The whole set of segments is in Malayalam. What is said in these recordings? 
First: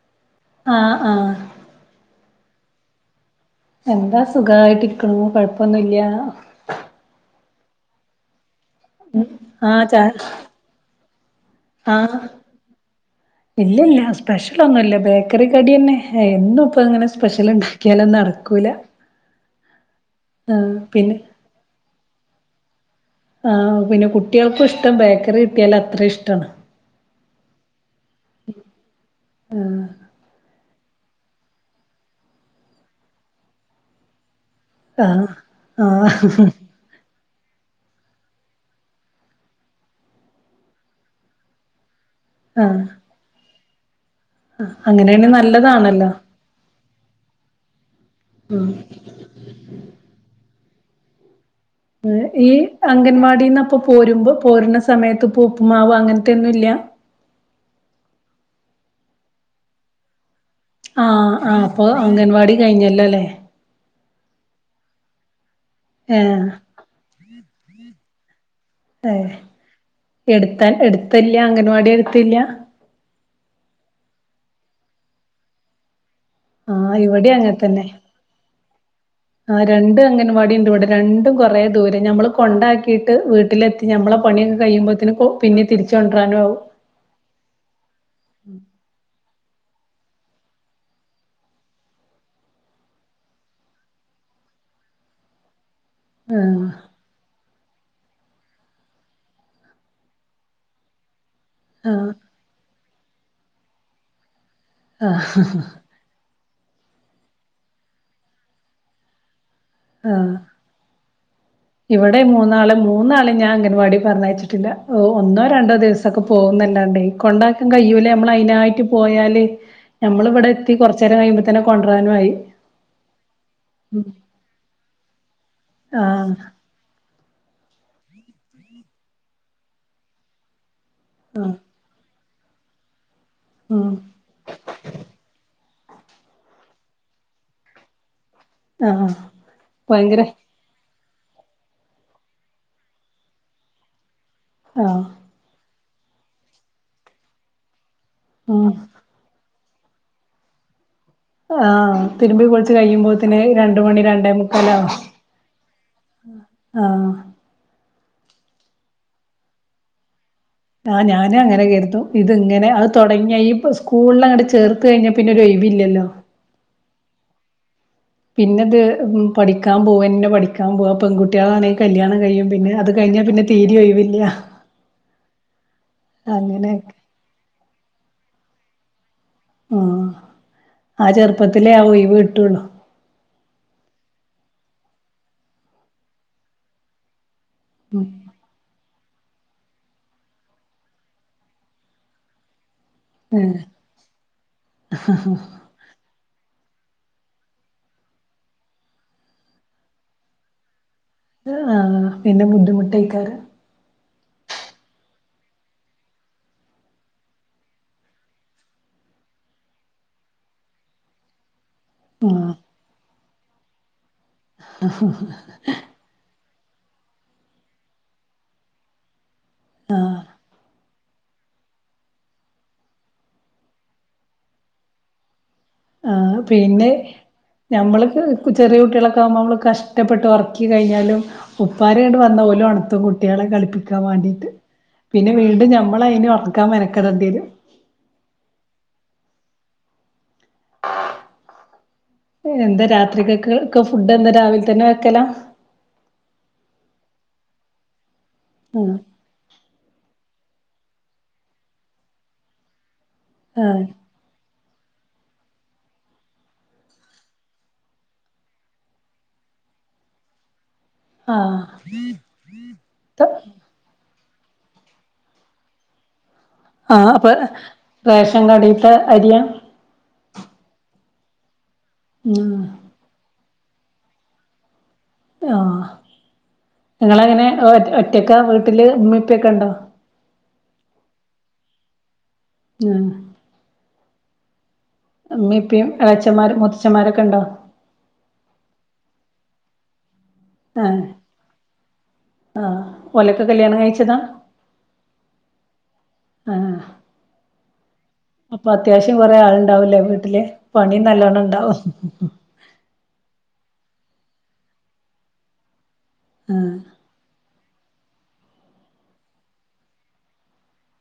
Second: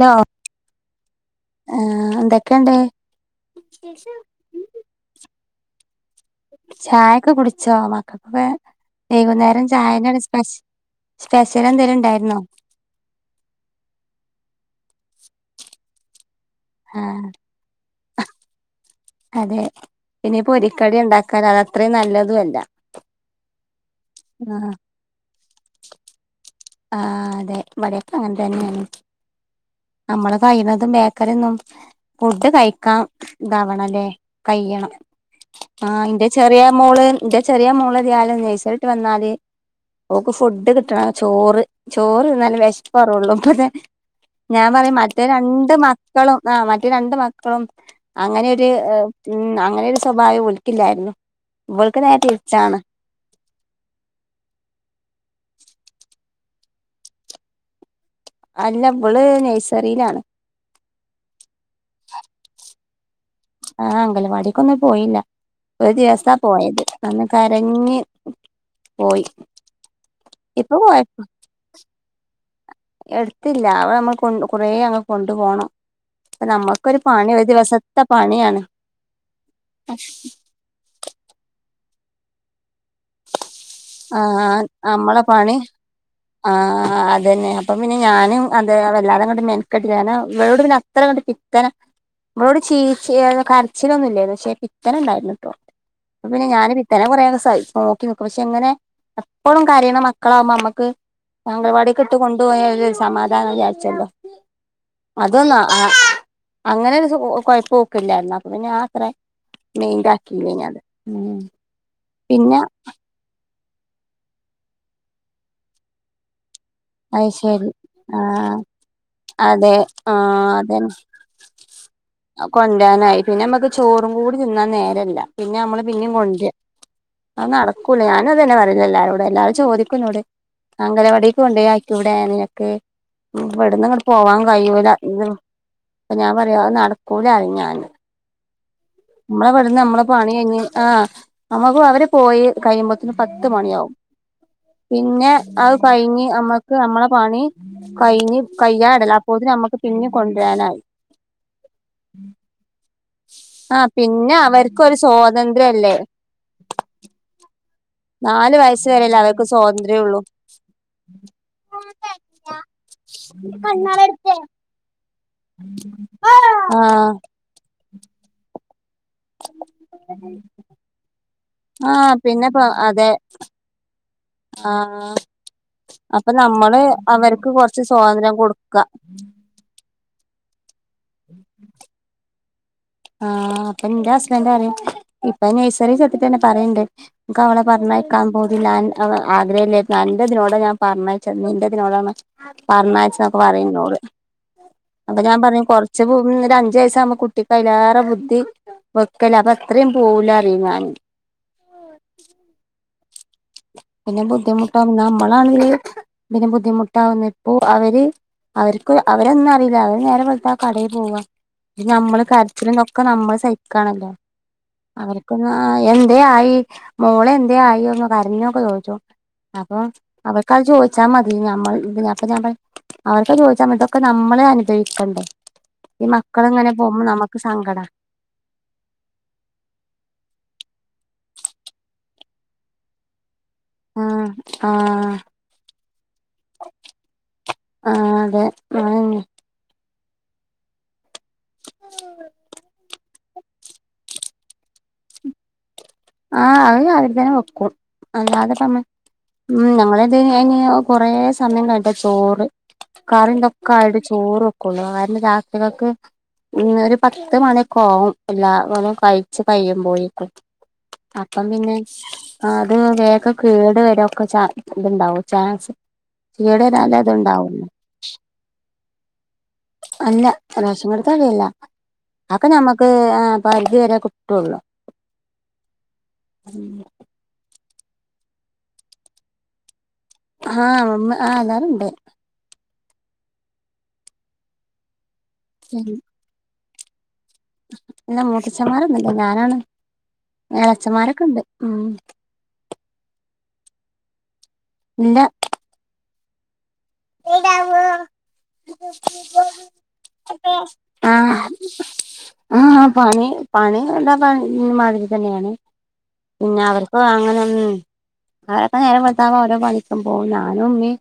ഹലോ ആഹ് ആഹ്. ആഹ് എന്തൊക്കെണ്ട്? എന്താ സുഖായിട്ടിരിക്കണ് കൊഴപ്പൊന്നുല്ല്യാ- ചായൊക്കെ കുടിച്ചോ മക്കക്കൊക്കെ- വൈകുന്നേരം ആഹ് ചാ ചായന്നെ സ്പെ സ്പെഷ്യൽ എന്തേലും ഉണ്ടായിരുന്നോ? ഇല്ല ഇല്ല സ്പെഷ്യലൊന്നുല്ല ബേക്കറി കടിന്നെ എന്നും ഇപ്പ അങ്ങനെ ആഹ് സ്പെഷ്യലുണ്ട- ക്കിയാൽ നടക്കൂല അതെ ഇനി ആഹ് പൊരിക്കടി പിന്നെ ഉണ്ടാക്കൽ അത് അത്രയും നല്ലതു അല്ല. ആഹ് പിന്നെ കുട്ടികൾക്കും ആഹ് ഇഷ്ടം ബേക്കറി കിട്ടിയാല് അത്രയും ഇഷ്ടാണ്. ആഹ് അതെ ഇവിടെക്കെ അങ്ങനെ തന്നെയാണ്. നമ്മള് കഴിയുന്നതും ബേക്കറിന്നും ഫുഡ് കഴിക്കാം ഇതാവണല്ലേ കഴിയണം ആഹ് ആഹ് ഇന്റെ ചെറീയെ- മോള് എന്റെ ചെറിയ മോള് ഇതുപോലെ നഴ്സറിട്ട് വന്നാല് ഓക്ക്‌ ഫുഡ് കിട്ടണം ചോറ് ചോറ് തിന്നാലെ ആഹ് വിശപ്പ് മാറുള്ളു ഞാൻ പറയും മറ്റേ അങ്ങനെയാണെ രണ്ട് നല്ലതാണല്ലോ മക്കളും ആ മറ്റേ രണ്ട് മക്കളും അങ്ങനെയൊരു ഉം. അങ്ങനെയൊരു സ്വഭാവം ഇവൾക്കില്ലായിരുന്നു. ഇവൾക്ക് നേരെ ഈ തിരിച്ചാണ് അംഗൻവാടിന്ന്പ്പൊ പോരുമ്പോ പോരുണ സമയത്ത് ഇപ്പ ഉപ്പുമാവ് അങ്ങനത്തെന്നു ഇല്ല. അല്ല ഇവള് നഴ്സറിയിലാണ്. ആഹ് ആ അപ്പോൾ അംഗൻവാടി കഴിഞ്ഞല്ലോഅല്ലേ? ആഹ് അംഗലവാടിക്ക്ക്കൊന്നും പോയില്ല ഒരു ദിവസാ ഏഹ് പോയത് അന്ന് കരഞ്ഞ് പോയി ഏഹ് എടുത്ത ഇപ്പൊ കൊഴപ്പ എടുത്തില്ല അംഗൻവാടി എടുത്തില്ല്യാ.? എടുത്തില്ല അവിടെ നമ്മൾ കൊണ്ട് കുറേഅങ്ങ് കൊണ്ടു പോണം. അപ്പ ആഹ് നമ്മുക്കൊരു ഇവിടെ പണി ഒരു അങ്ങനെ തന്നെ ദിവസത്തെ പണിയാണ്. പടി ഉണ്ട് വിടെ. രണ്ടും കൊറേ ദൂരം ഞമ്മള് കൊണ്ടാക്കിയിട്ട് വീ ട്ടിലെത്തി നമ്മളെ ആ പണിയക്കെ കഴിയുമ്പോത്തേന് നമ്മളെ പണി പിന്നെ തിരിച്ച കൊണ്ടുവരാനു ആ ആവും. അത് ന്നേ അപ്പൊപിന്നെ ഞാനുംഅത് വല്ലതങ്ങമെനക്കെട്ടി കാര്ണോം [unintelligible] ഓട് ചീച്ചി കരച്ചിലൊന്നും ഇല്ലായിരുകന്നു. പക്ഷേ പിത്തന് ഉണ്ടായിരുന്നു കേട്ടോ. അപ്പ പിന്നെ ഞാന് വിത്തനെ കുറെസഹിക്കു നോക്കി നോക്കും പക്ഷെ എങ്ങനെ? എപ്പോളും കാരയണ മക്കളാവകുമ്പോ നമ്മക്ക് ആഹ് അംഗനവാടിഇട്ട് കൊ [unintelligible] സമാധാനം വാച്ചല്ലോ അതല്ല ആ അങ്ങനെ ഒരു സൊ കൊഴപ്പം ഓക്കില്ലായിരുന്നു. അപ്പ പിന്നെ ആത്രയും മെയിന്റ് ആഹ് ആക്കില്ല ഞാൻ അത്. ഉം ഇവിടെ പിന്നെ മൂന്നാള് മൂന്നാളേം ഞാൻ അംഗൻവാടി പറഞ്ഞയച്ചിട്ടില്ല. ഒന്നോ രണ്ടോ ദിവസം ക്കെ പോകുന്നുണ്ടോണ്ടേ അത് കൊണ്ടാക്കാൻ ശരി കഴിയൂല്ലേ നമ്മള് ആഹ് അതിനായിട്ട് പോയാല് നമ്മള് ഇവിടെ കൊറച്ചേരം കഴിയുമ്പോ തന്നെ കൊണ്ടരാനും ആയി കൊണ്ടാനായിക്കും പിന്നെ നമ്മക്ക് ചോറും കൂ തിന്നാൻ നേരല്ല പിന്നെ നമ്മള് പിന്നയും ആഹ് കൊണ്ട്യരാ അത് നടക്കൂല ഞാനുഅതുതന്നെ പറയുന്നേ എല്ലാരോടെ എല്ലാവരും ചോദിക്കുന്നു എന്നോട് അംഗനവാടിക്ക് ആഹ് കൊണ്ടാക്കി കൂടെ നിനക്ക്? ഇവിടന്ന് ഉം അങ്ങോട്ട് പോവാൻ കഴിയൂല. ഇത് അപ്പൊ ഞാൻ പറയും അത് നടക്കൂലാറീം ഞാൻ ആഹ് നമ്മളെ വിടുന്നേനമ്മളെ ഭയങ്കര പണി കഴിഞ് ആ നമ്മക്ക് അവര് പോയി കഴിയുമ്പോത്തന് പത്ത് മണിയാവും. ആഹ് പിന്നെ അത് കഴിഞ്ഞ് നമ്മക്ക് നമ്മളെ പണി കഴിഞ്ഞ് ഉം കയ്യാഇടല അപ്പോത്തിനും നമ്മുക്ക് പിന്നെ കൊണ്ടുവരാനായി. ആ തിരുമ്പി കുളിച്ച് കഴിയുമ്പോത്തെ രണ്ട് ആഹ് മണി രണ്ടേ പിന്നെ അവർക്ക് മുക്കാലാവും ഒരു സ്വാതന്ത്ര്യ അല്ലേ? ആഹ് നാല് വയസ് വരേയല്ലേ അവർക്ക് സ്വാതന്ത്ര്യം ഉള്ളു. ആഹ് ഞാനും അങ്ങനെ കരുതും. ഇത് ഇങ്ങനെ അത് തുടങ്ങിയ സ്കൂളിൽ അങ്ങട്ട് ചേർ ത്ത് കഴിഞ്ഞാൽ പിന്നെ ഒഴിവില്ലല്ലോ? ആ പിന്നത് പഠിക്കാൻ പോകും തന്നെ പഠിക്കാൻ പോവുക. പെൺകുട്ടികളാണെങ്കിൽ ആഹ് കല്യാണം കഴിയും. പിന്നെപ്പ പിന്നെ അത് അതെ കഴിഞ്ഞാൽ പിന്നെ തീരെ ഒഴിവില്ല. ആഹ് അപ്പൊ നമ്മള് അങ്ങനെയൊക്കെ അവർക്ക് കൊറച്ച് സ്വാതന്ത്ര്യം കൊടുക്കാം. ഉം ആ ചെറുപ്പത്തിലേ ആ ഒഴിവ് കിട്ടുള്ളു. ആഹ് അപ്പൊ എന്റെ ഹസ്ബൻഡ് പറയും ഇപ്പൊ നഴ്സറിൽ തൊട്ടിട്ട് തന്നെ പറയണ്ട് നമ്മക്ക് അവളെ ഉം പറഞ്ഞയക്കാം. പൂതില്ലാ ആഗ്രഹമില്ല അന്റെ തിനോട് ഞാൻ പറഞ്ഞച്ച് നിന്റെഇതിനോടാണ് പറഞ്ഞ ക്കെ പറയും എന്നോട്. അപ്പൊ ഞാൻ പറയും കൊറച്ച് ഒരു അഞ്ചു വയസാകുമ്പോ കുട്ടിക്ക് കൈലേറെ ബുദ്ധി വെക്കല് അത് അത്രയും പോലെ പറയ ഞാൻ. ആ പിന്നെ ബുദ്ധിമുട്ട് എയ്ക്കാരം- പിന്നെ ബുദ്ധിമുട്ടാവുന്ന നമ്മളാണങ്കില് പിന്നെ ബുദ്ധിമുട്ടകുന്നപ്പോ അവര് അവർക്ക് അവരൊന്നും അറിയില്ല അവര് നേരം വെളത്താ കടയിൽ പോവാ ഇത് നമ്മള് ആഹ് കരചിലുംത് ഒകെ നമ്മള് സഹിക്കണല്ലോ അവർക്കൊന്നും ആ എന്തേ ആയി മോളെ എന്തായി ഒന്ന് കരഞ്ഞൊക്കെ ചോദിച്ചോ അപ്പൊ ആഹ് അവർക്ക അത് ചോദിച്ചാൽ മതി മ്മൾ ഇപ്പ ഞാൻ അവർക്കത് ചോദിച്ചാൽ മതി ഇതൊക്കെ നമ്മളെ അനുഭവിക്കേണ്ടെ ഈ ആഹ് മക്കളിങ്ങനെ പിന്നെ പോകുമ്പോ നമുക്ക് സങ്കട ഞമ്മള് ചെറിയ കുട്ടികളൊക്കെ ആകുമ്പോ നമ്മൾ കഷ്ടപ്പെട്ട് ഉറക്കി കഴിഞ്ഞാലും ഉപ്പാര് ങ്ങട്ട് വന്ന ഓൽ ഒണ്തും കുട്ടികളെ കളിപ്പിക്കും ക്കാൻ ആഹ് വേണ്ടീട്ട് ആഹ് പിന്നെ വീണ്ടും നമ്മൾ അതിന് ഉറക്കാൻ മെനക്കെടേണ്ടി വരും ആ അതെ അതന്നെ എന്താ രാത്രികക ഫുഡ് എന്താ രാവിലെ തന്നെ വെക്കല ആഹ് അത് രാവിലെ തന്നെ വെക്കും അല്ലാത ആഹ് ഉം ഞങ്ങളെത് കൊറെേ സമയം കഴിട്ട ചോറ് കറിന്തൊക്കെ ആഹ് ആയി ചോറ് ഒക്കെള്ളു അവരുടെ രാത്രികൾക്ക് ഉ ഒരു പത്ത് മണിക്കെ ആവും എല്ലാവരു കഴിച്ചു കഴിയുമ്പോഴക്കും അപ്പം പിന്നെ ആഹ് അത് വേഗ കേടു വരൊക്കെ ഇതുണ്ടാവും ചാൻസ് ഇടതാല ആഹ് അപ്പൊ അതുണ്ടാവും റേഷൻ കടീത്തെ അരിയാ അല്ല റേഷൻ കടേ തഅരി അല്ല അത് ഉം ഞമ്മക്ക് പരിധി വരെ കിട്ടുള്ളു ആ ഉം നിങ്ങള് അങ്ങനെ ഒ ഒറ്റക്ക വീട്ടിൽ ഉമ്മിഉപ്പക്കെ ഉണ്ടോ ആഹ് മമ്മ ആ എല്ലാവരും ഉണ്ട് ആ ഇമ്മിഇപ്പയും എളച്ചന്മാരും മൂത്തച്ചൻമാരൊക്കെ ഉണ്ടോ ഇല്ല മൂതച്ചന്മാരൊന്നൂല്ല ഞാനാണ് ഇളച്ചന്മാരൊക്കെ ഉണ്ട് ഉം ആഹ ഓലക്കെ കല്യാണം കഴിച്ചതാ ഇല്ല ആഹ ഇടാവൂ അപ്പൊ അത്യാവശ്യം കൊറെേ ആളുണ്ടാവൂല്ലേ വീട്ടില് പണി നല്ലോണം ഉണ്ടാവും ആ പണി പണി എന്താ പ ഇ മാതിരി തന്നെയാണ് പിന്നെ ആഹ് അവർക്ക് ആ അങ്ങനെനാ അവരൊക്കെ നേരെ വെളുത്താവാ ഓരോ പണിക്കുമ്പോ ഞാനും ഉമ്മേ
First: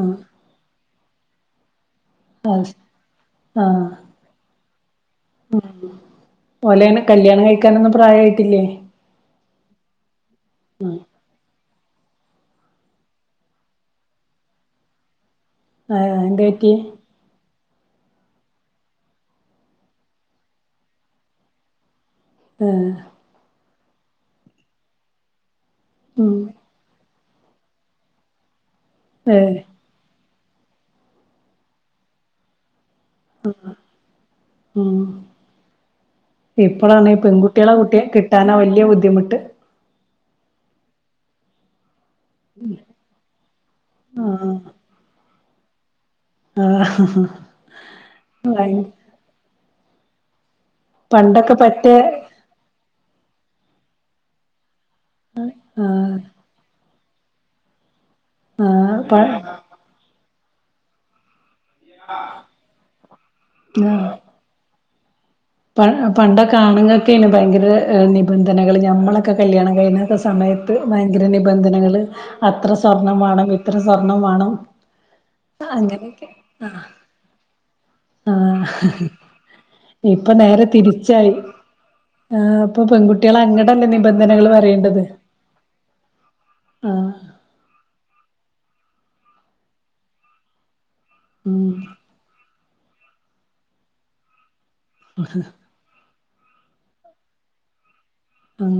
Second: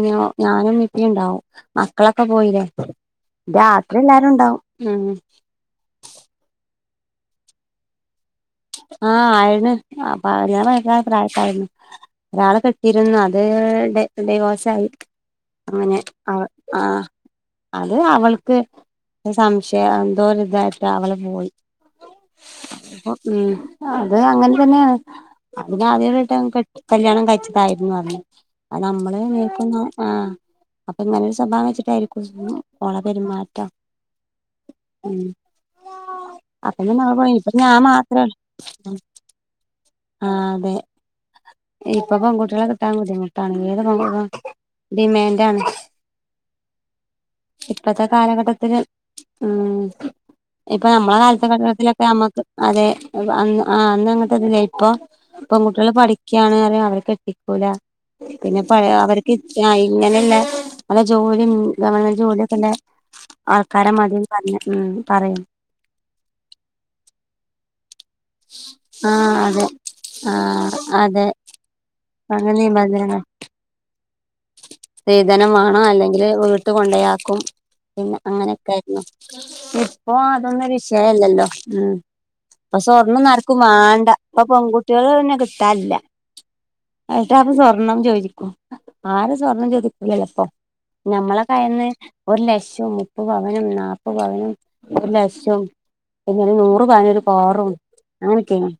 ആഹ് ഞാനും ഉമ്മിം ഇപ്പ ഉണ്ടാവും മക്കളൊക്കെ പോയില്ലേ ആഹ് രാത്രി എല്ലാരും ഉണ്ടാവും ഉം ഉ ഒലെയിനികല്യാണം കഴിക്കാനൊന്നും പ്രായമായിട്ടില്ലേ ആഹ ആയ ണ് അപ്പ കല്യാണ കഴിക്കാൻ പ്രായക്കായി ണ് ഒരാള് കെട്ടിയിരുന്നു അത് ഡിവോസായി അങ്ങനെ ആഹ് ആ എന്ത് പറ്റി ആ അത് അവൾക്ക് സംശയം എന്തോ ഒരു ഇതായിട്ട് അവള് പോയി ആ അപ്പൊ ഉം അത് അങ്ങനെ തന്നെയാണ് അപ്പോ ഉം ആദ്യട്ട കല്യാണം കഴിച്ചതായിരുന്നു പ അന്ന്അത് ഏഹ് നമ്മള്ക്ക ആ അപ്പൊ ഇങ്ങനെരു സ്വഭാവം വെച്ചിട്ടായിരിക്കും ഓള പെരുമാറ്റം അപ്പൊ ഇപ്പോളാണ് ഞമ്മള് ഈ പോയി ഇപ്പൊ പെൺകുട്ടികളെ ഞാൻ കുട്ടി മാത്രേ കിട്ടാനാ വലിയ ബുദ്ധിമുട്ട് ആ അതെ ഇപ്പൊ പെൺകുട്ടികളെ കിട്ടാൻ ബുദ്ധിമുട്ട് ഇപ്പോ അങ്ങനെ നോക്കുമ്പോ ആഹ് ഡിമാൻഡ് ആണ് ആഹ് ഇപ്പത്തെ ഭയ കാലഘട്ടത്തില് ഉം ഇപ്പൊ നമ്മളെ പണ്ടൊക്കെ പറ്റേ കാലത്തഘട്ടത്തിലൊക്കെ നമ്മക്ക് അതെ ആ അന്ന് അങ്ങട്ട ഇതില്ല ഇപ്പൊ ഇപ്പൊ പെൺ കുട്ടികള് ആഹ് പഠിക്കയാണ് അറ അവരെ കെട്ടി ക്കൂല പിന്ന പഴയ ആഹ് പ അവർക്ക് ഞാ ഇങ്ങനെ ഇല്ല നല്ല ജോലി ഗവൺമെന്റ് ജോലിക്കെണ്ട് ആൾക്കാരെ മതി പറഞ്ഞ ഉം പറയും പണ്ടൊക്ക ആണ്ങ്ങൾക്കേനു ഭയങ്കര നി നിബന്ധനകള് ഞമ്മളൊക്കെ ആഹ് അതെ കല്ല്യാണം കഴിഞ്ഞ ആഹ് സമയത്ത് അതെ ഭയങ്കര നിബന്ധനകള് അങ്ങനെ അത്ര സ്വർണ്ണം വാണം ഇത്ര സ്വർണം വാണം സ്റീതനം വാണം. അല്ലെങ്കില് വീട്ടി കൊണ്ടെയാക്കും പിന്നെ ആ അങ്ങനെയൊക്കെ ആയിരുന്നു ഇപ്പൊ അതൊന്നും നേരെ ഒര് തിരിച്ചായി വിഷയല്ലല്ലൊ ഉം ആ ഇപ്പൊ സ്വർണ്ണൊന്നും പെൺകുട്ടികള് ആര്ക്കും അങ്ങടല്ലേ വാണ്ട ഇപ്പൊ നിബന്ധനകള് പറയേണ്ടത് പെൺകുട്ടീള് ന്നെ കിട്ടാല്ല ആ ഏട്ടാ പ് സ്വർണം ചോദിക്കും ആരും സ്വർണം ചോദിക്കൂലലൊ ഇപ്പൊ ഞമ്മളൊക്കെ ഉം ആയന്ന് ഒര് ലക്ഷം മുപ്പത് പവനും നാപ്പത് പവനും ഒര് ലക്ഷം പിന്നെ നൂറ് പവന് ഒര് കാറും ഉം അങ്ങനൊക്കെയാണ്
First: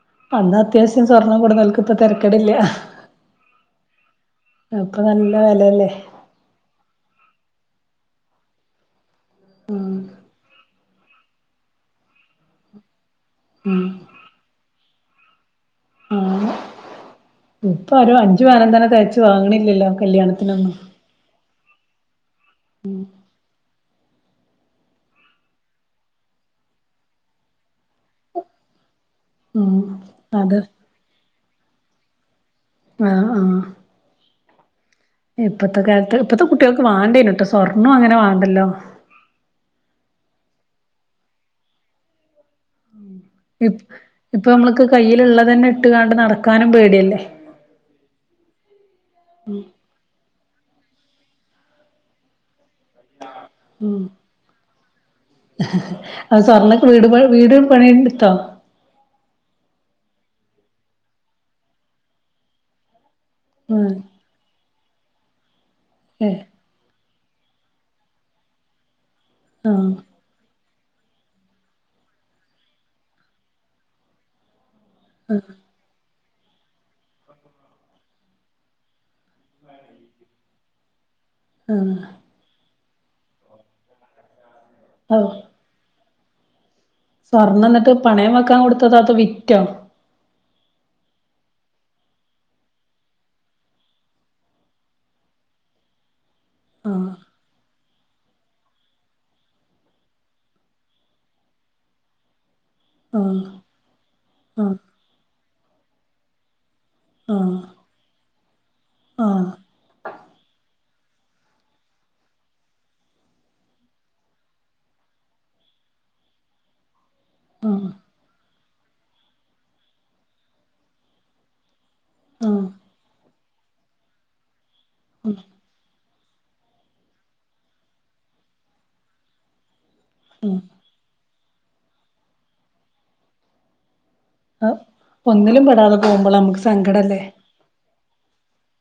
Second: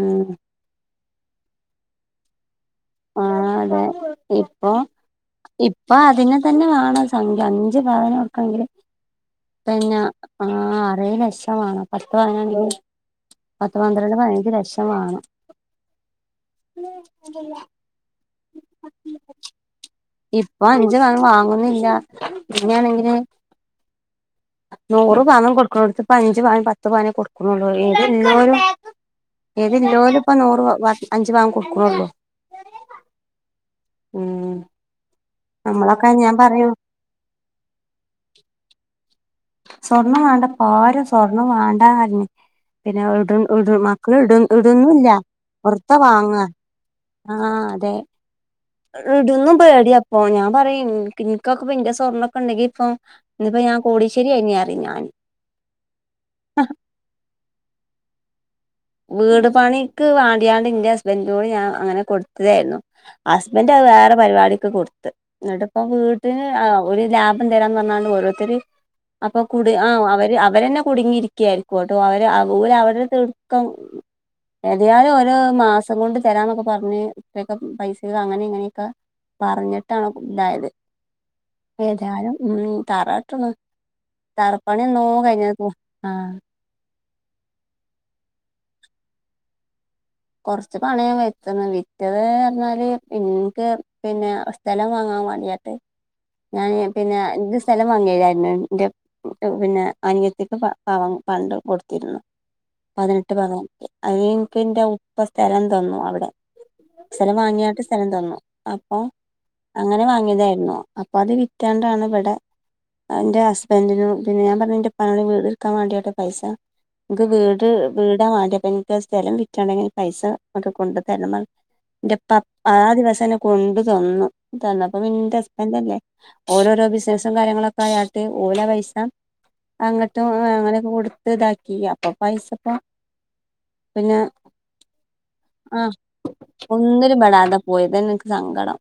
ഉം അന്ന് അത്യാവശ്യം സ്വർണം കൊട്ന്നോൽക്ക് ഇപ്പ തെരക്കെട്ല്ല ആഹ് അതെ ഇപ്പൊ നല്ല വെലല്ലേ ഇപ്പൊ അതിന് ഇപ്പ തന്നെ വാണ ഒര്സംഖ്യ അഞ്ച് പവന് ഒട്ക്കെണെങ്കില് പിന്ന ആഹ് ആറേയ് ലക്ഷം വാണം പത്ത് പവന്ണ്ടേൽ പത്ത് ഉം പന്ത്രണ്ട് പയ്നഞ്ച് ലക്ഷം വാണം ആഹ് ഇപ്പൊ ഒര് അഞ്ച് ച് വാണം തന്നെ തയ്ച്ച്ു വാങ്ങണില്ലല്ലോ ഇപ്പൊ കല്യാണത്തിനൊന്നും അഞ്ച് പവൻ വാങ്ങുന്നില്ല പിന്നൊണെങ്കില് നൂറ് പവൻ കൊട്ക്ക്ണൊട്ത് ഇപ്പ അഞ്ച് പവൻ പത്ത് പവനെ കൊട്ക്ക്ണുള്ളു ഏത് ഇള്ളോരും ഉം ഏത് ഇള്ളോലും ഇപ്പ അതെ നൂറ് അഞ്ച് പവൻ കൊട്ക്ക്ണൊള്ളു ആഹ് ആഹ് ഉം ഇപ്പത്തെ നമ്മളൊക്കെ കാൽത്ത് ഞാൻ ഇപ്പത്തെ പറയും കുട്ടീക്ക് വേണ്ടേനുട്ടൊ സ്വർണ്ണൊ അങ്ങനെ വാണ്ടല്ലൊ സ്വർണം വാണ്ട പരും സ്വർണംവാണ്ടാ അർഞ് പിന്ന എടു ഇ ഇപ്പൊ ഞമ്മള്ക്ക് കയ്യില്ള്ളതെന്നെ വെറുതെ ഇട്ട്കാണ്ട് വാങ്ങാ നടക്കാനും പേട്യല്ലെ ആഹ് അതെ ഇടുന്നും പേട്യാപ്പൊ. ഞാൻ പറയ ഇൻക് ഇൻകൊക്കെ ഇപ ഇന്റെ സ്വർണ്ണൊക്കണ്ടെങ്കി ഇപ്പൊ ന്ന്പ്പ ഞാൻ കോടീശ്ശ്യരി ആയീനി അറിം ഞാന് അഹ്‌ സ്വർണ്ണൊക്കെ വീട് പ വീട് പണി ഇട്ത്തൊ വീട് പണിക്ക് വാണ്ട്യാണ്ട് ഇന്റെ ഹസ്ബന്റോട് ഞാൻ അങ്ങനെ കൊട്ത്തതായ്രുന്നു ഹസ്ബന്റഹ്‌ ആഹ് വേറെ പരിപാടിക്ക് കൊട്ത്ത്. ന്നട്ട്പ്പൊ വീട്ട്ന് ഏഹ് ഒരു ലാ ഭം തരാന്ന് പറഞ്ഞാണ്ട് ഓരോർത്തര് അപ്പൊ കുട് ആഹ് അവര് അവരെന്നെ കുടുങ്ങിയിരി യിരിക്ക അവര് അവരെ തീർക്കം ഏതയാലും ഓരൊ മാസം സം കൊണ്ട് തരാന്നൊക്ക പർഞ്ഞ് ഇത്രയൊക്ക പൈസ അങ്ങനെ ഇങ്ങനെക്ക പർഞ്ഞിട്ടാണ് കു തായത് ആഹ് ഏതായാലും ഉം തറ ഇട്ട്ണ്. തറപ്പണി എന്നോ കഴിഞ്ഞക്കണ് സ്വർണ്ണംന്നട്ട് പണയം വെക്കാൻ കൊട്ത്തതാ അതൊ വിറ്റൊ കൊർച്ച് പണയം വെച്ച്ണ്. വിറ്റത് അർഞ്ഞാല് ഇൻക്ക് പിന്നെ സ്ഥലം വാങ്ങാൻ വാണ്ട്യാട്ട്. ഞാന് ആഹ് പിന്നെ ഇത് സ്ഥലം വാങ്ങിയര്ന്നു ന്റെ പിന്നെ അനിയത്തിക്ക് പ പവം പണ്ടം കൊട്ത്തിരുന്നു പതിനെട്ട് ആഹ് പവൻ. അയ്ന്ൻക്ക് ആഹ് ഇന്റെ ഉപ്പ സ്ഥലം തന്നു അവിടെ സ്ഥലം ആഹ് വാങ്ങ്യാട്ട് സ്ഥലം തന്നു അപ്പൊ ആഹ് അങ്ങനെ വാങ്ങ്യതായിര്ന്നു. അപ്പൊ അത് വിറ്റാണ്ടാണ് വടെ അഹ് ഇന്റെ ഹസ്ബന്റ്നു പിന്നെ ഞാൻ പർഞ്ഞുന്റെപ്പാനോട് വീട് ട്ക്കാൻ വേണ്ട്യാട്ട് പൈസ ഇൻക്ക് വീട് ആഹ് വീടാ വേണ്ട്യെ അപ്പ ഇൻക്ക് ആഹ് സ്ഥലം വിറ്റാണ്ടെങ്കി പൈസ ങ്ങട്ട് കൊണ്ട് തര്ണം പർഞു. ന്റെപ്പ ആ ദിവസന്നെ കൊണ്ട് തന്നു തന്നപ്പൊ പിന്നെ ഹസ്ബന്റല്ലെ. ഓലോരോ ബിസ്നസും കാര്യങ്ങളൊക്ക ആയാട്ട് ഓലാപൈസ അങ്ങട്ടും ആഹ് അങ്ങനൊക്കെ കൊട് ത്ത്താക്കി. അപ്പൊ പൈസപ്പൊ പിന്നെ ഒന്നിലും പെടാതെ പോകുമ്പളാ നമുക്ക് സങ്കടം ല്ലേ പോയതന്നെൻക്ക് സങ്കടം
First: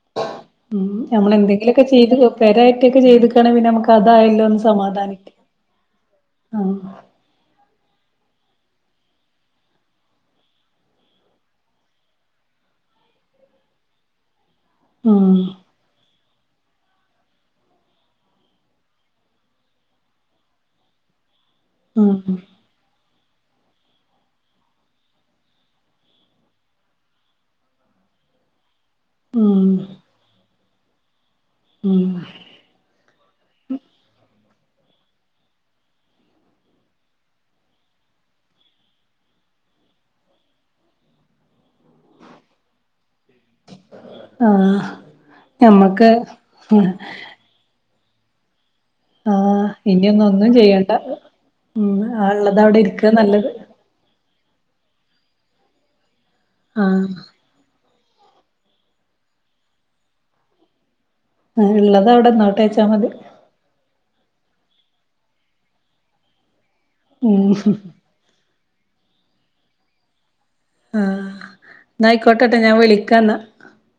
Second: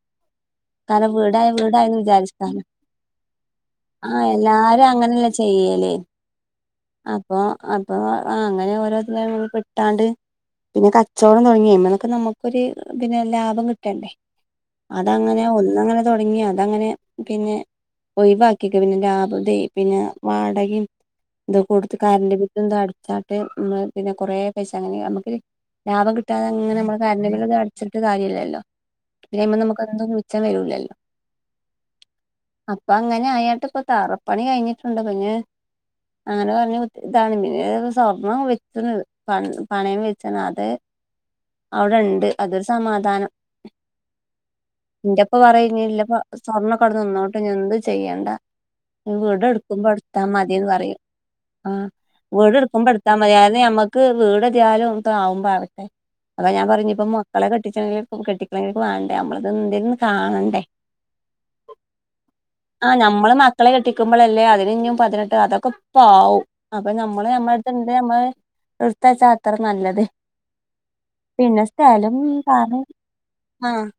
ഉം കാരണം നമ്മള് വീടായ എന്തെങ്കിലൊക്കെ വീടായിന്ന് ചെയ്ത് വിചാരിച്ചക്കാന്. പെരായിട്ടൊക്കെ ചെയ്ത്ക്കാണെ പിന്നെ നമുക്ക് ആഹ് അതായല്ലോ എല്ലാരും അങ്ങനെല്ലെ ചെയ്യല് ആഹ്‌ അപ്പോ അപ്പോ ആഹ് അങ്ങനെ ഓരോര്ത്തരപ്പെട്ടാണ്ട് പിന്നെ കച്ചോടം തൊടങ്ങി അയ്മനൊക്കെ നമുക്കൊരു പിന്നെ ലാഭം കിട്ടണ്ടേ ഉം അതങ്ങനെ ഒന്നങ്ങനെ തൊടങ്ങി അതങ്ങനെ പിന്നെ ഒഴിവാക്കിയക്കെ പിന്നെ ലാഭ തേയ് പിന്നെ വാടക്യും തൊക്കൊട്ത്ത്. ഉം കര്ന്റ് ബില്ലും തും അട്ച്ചാട്ട് ഉം പിന്നെ കൊറേ പൈസ അങ്ങനെ അമ്മക്ക് ലാഭം കിട്ടാതെങ്ങനെ മ്മള് കര്ന്റും ബില്ലും തും അട്ച്ച്ട്ട് കാര്യല്ലല്ലോ ഉം പിന്നയ്മന്നമ്മക്കെന്തും മിച്ചം വരൂലല്ലോ ഉം അപ്പങ്ങനായാട്ട് പ്പൊ താറപ്പണി കഴിഞ്ഞിട്ടുണ്ട് കുഞ്ഞ് അങ്ങനെപർഞ്കുത് താണ്. പിന്നെ സ്വർണം വെച്ച്ണ് പൺ പണയം വെ ച്ച്ണത് ഔടെണ്ട് അതൊരു സമാധാനം ആഹ് ന്റെപ്പ പറയും ഞ്ഞി ല്ല ഞമ്മക്ക് സ്വർണ്ണൊക്കവടെ നിന്നോ ട്ടെഞ്ഞെന്തും ചെയ്യണ്ട. വീട് ആഹ് എടുക്കുമ്പോട്ത്താ ഇനിയൊന്നും ഒന്നും മതിന്ന് ചെയ്യണ്ട പറയും ആഹ്‌ ഉം ആ വീട് ഇള്ളത് അവിടെ ഇരിക്കാ ട്ക്കുമ്പട്ത്താ മതി. നല്ലത് യാതെ ഞമ്മക്ക് ക്ക് വീട്തിയാലും ആവുമ്പോ ആവട്ടെ. അതൊ ഞാൻ പറയും. ഞ്ഞിപ്പ ആഹ് മക്കളെ കെട്ടിച്ചെണെങ്കിലും കെട്ടി ങ്കിലൊക്കെ വാണ്ടേ. അമ്മളത്ന്ന്തേ ങ്ക്ന്ന് കാണണ്ടേ ഇള്ളത് അവിടെന്നോട്ടേച്ചാ ആഹ് മതി നമ്മള് മക്കളെ കെട്ടിക്കുമ്പളല്ലേ. അതിനിഞ്ഞും പതിനെട്ട് അതൊക്കെപ്പാവും. അപ്പൊ നമ്മള് ഉം നമ്മളട്ത്ത്ണ്ട്, നമ്മള് ഇട്ത്തച്ചാ അത്രനല്ലത് ആഹ് പിന്നെ ന്നാ സ്ഥലം ആയിക്കോട്ടെട്ടോ ഞാൻ കാരണം വിളിക്കാന്നാ ആഹ്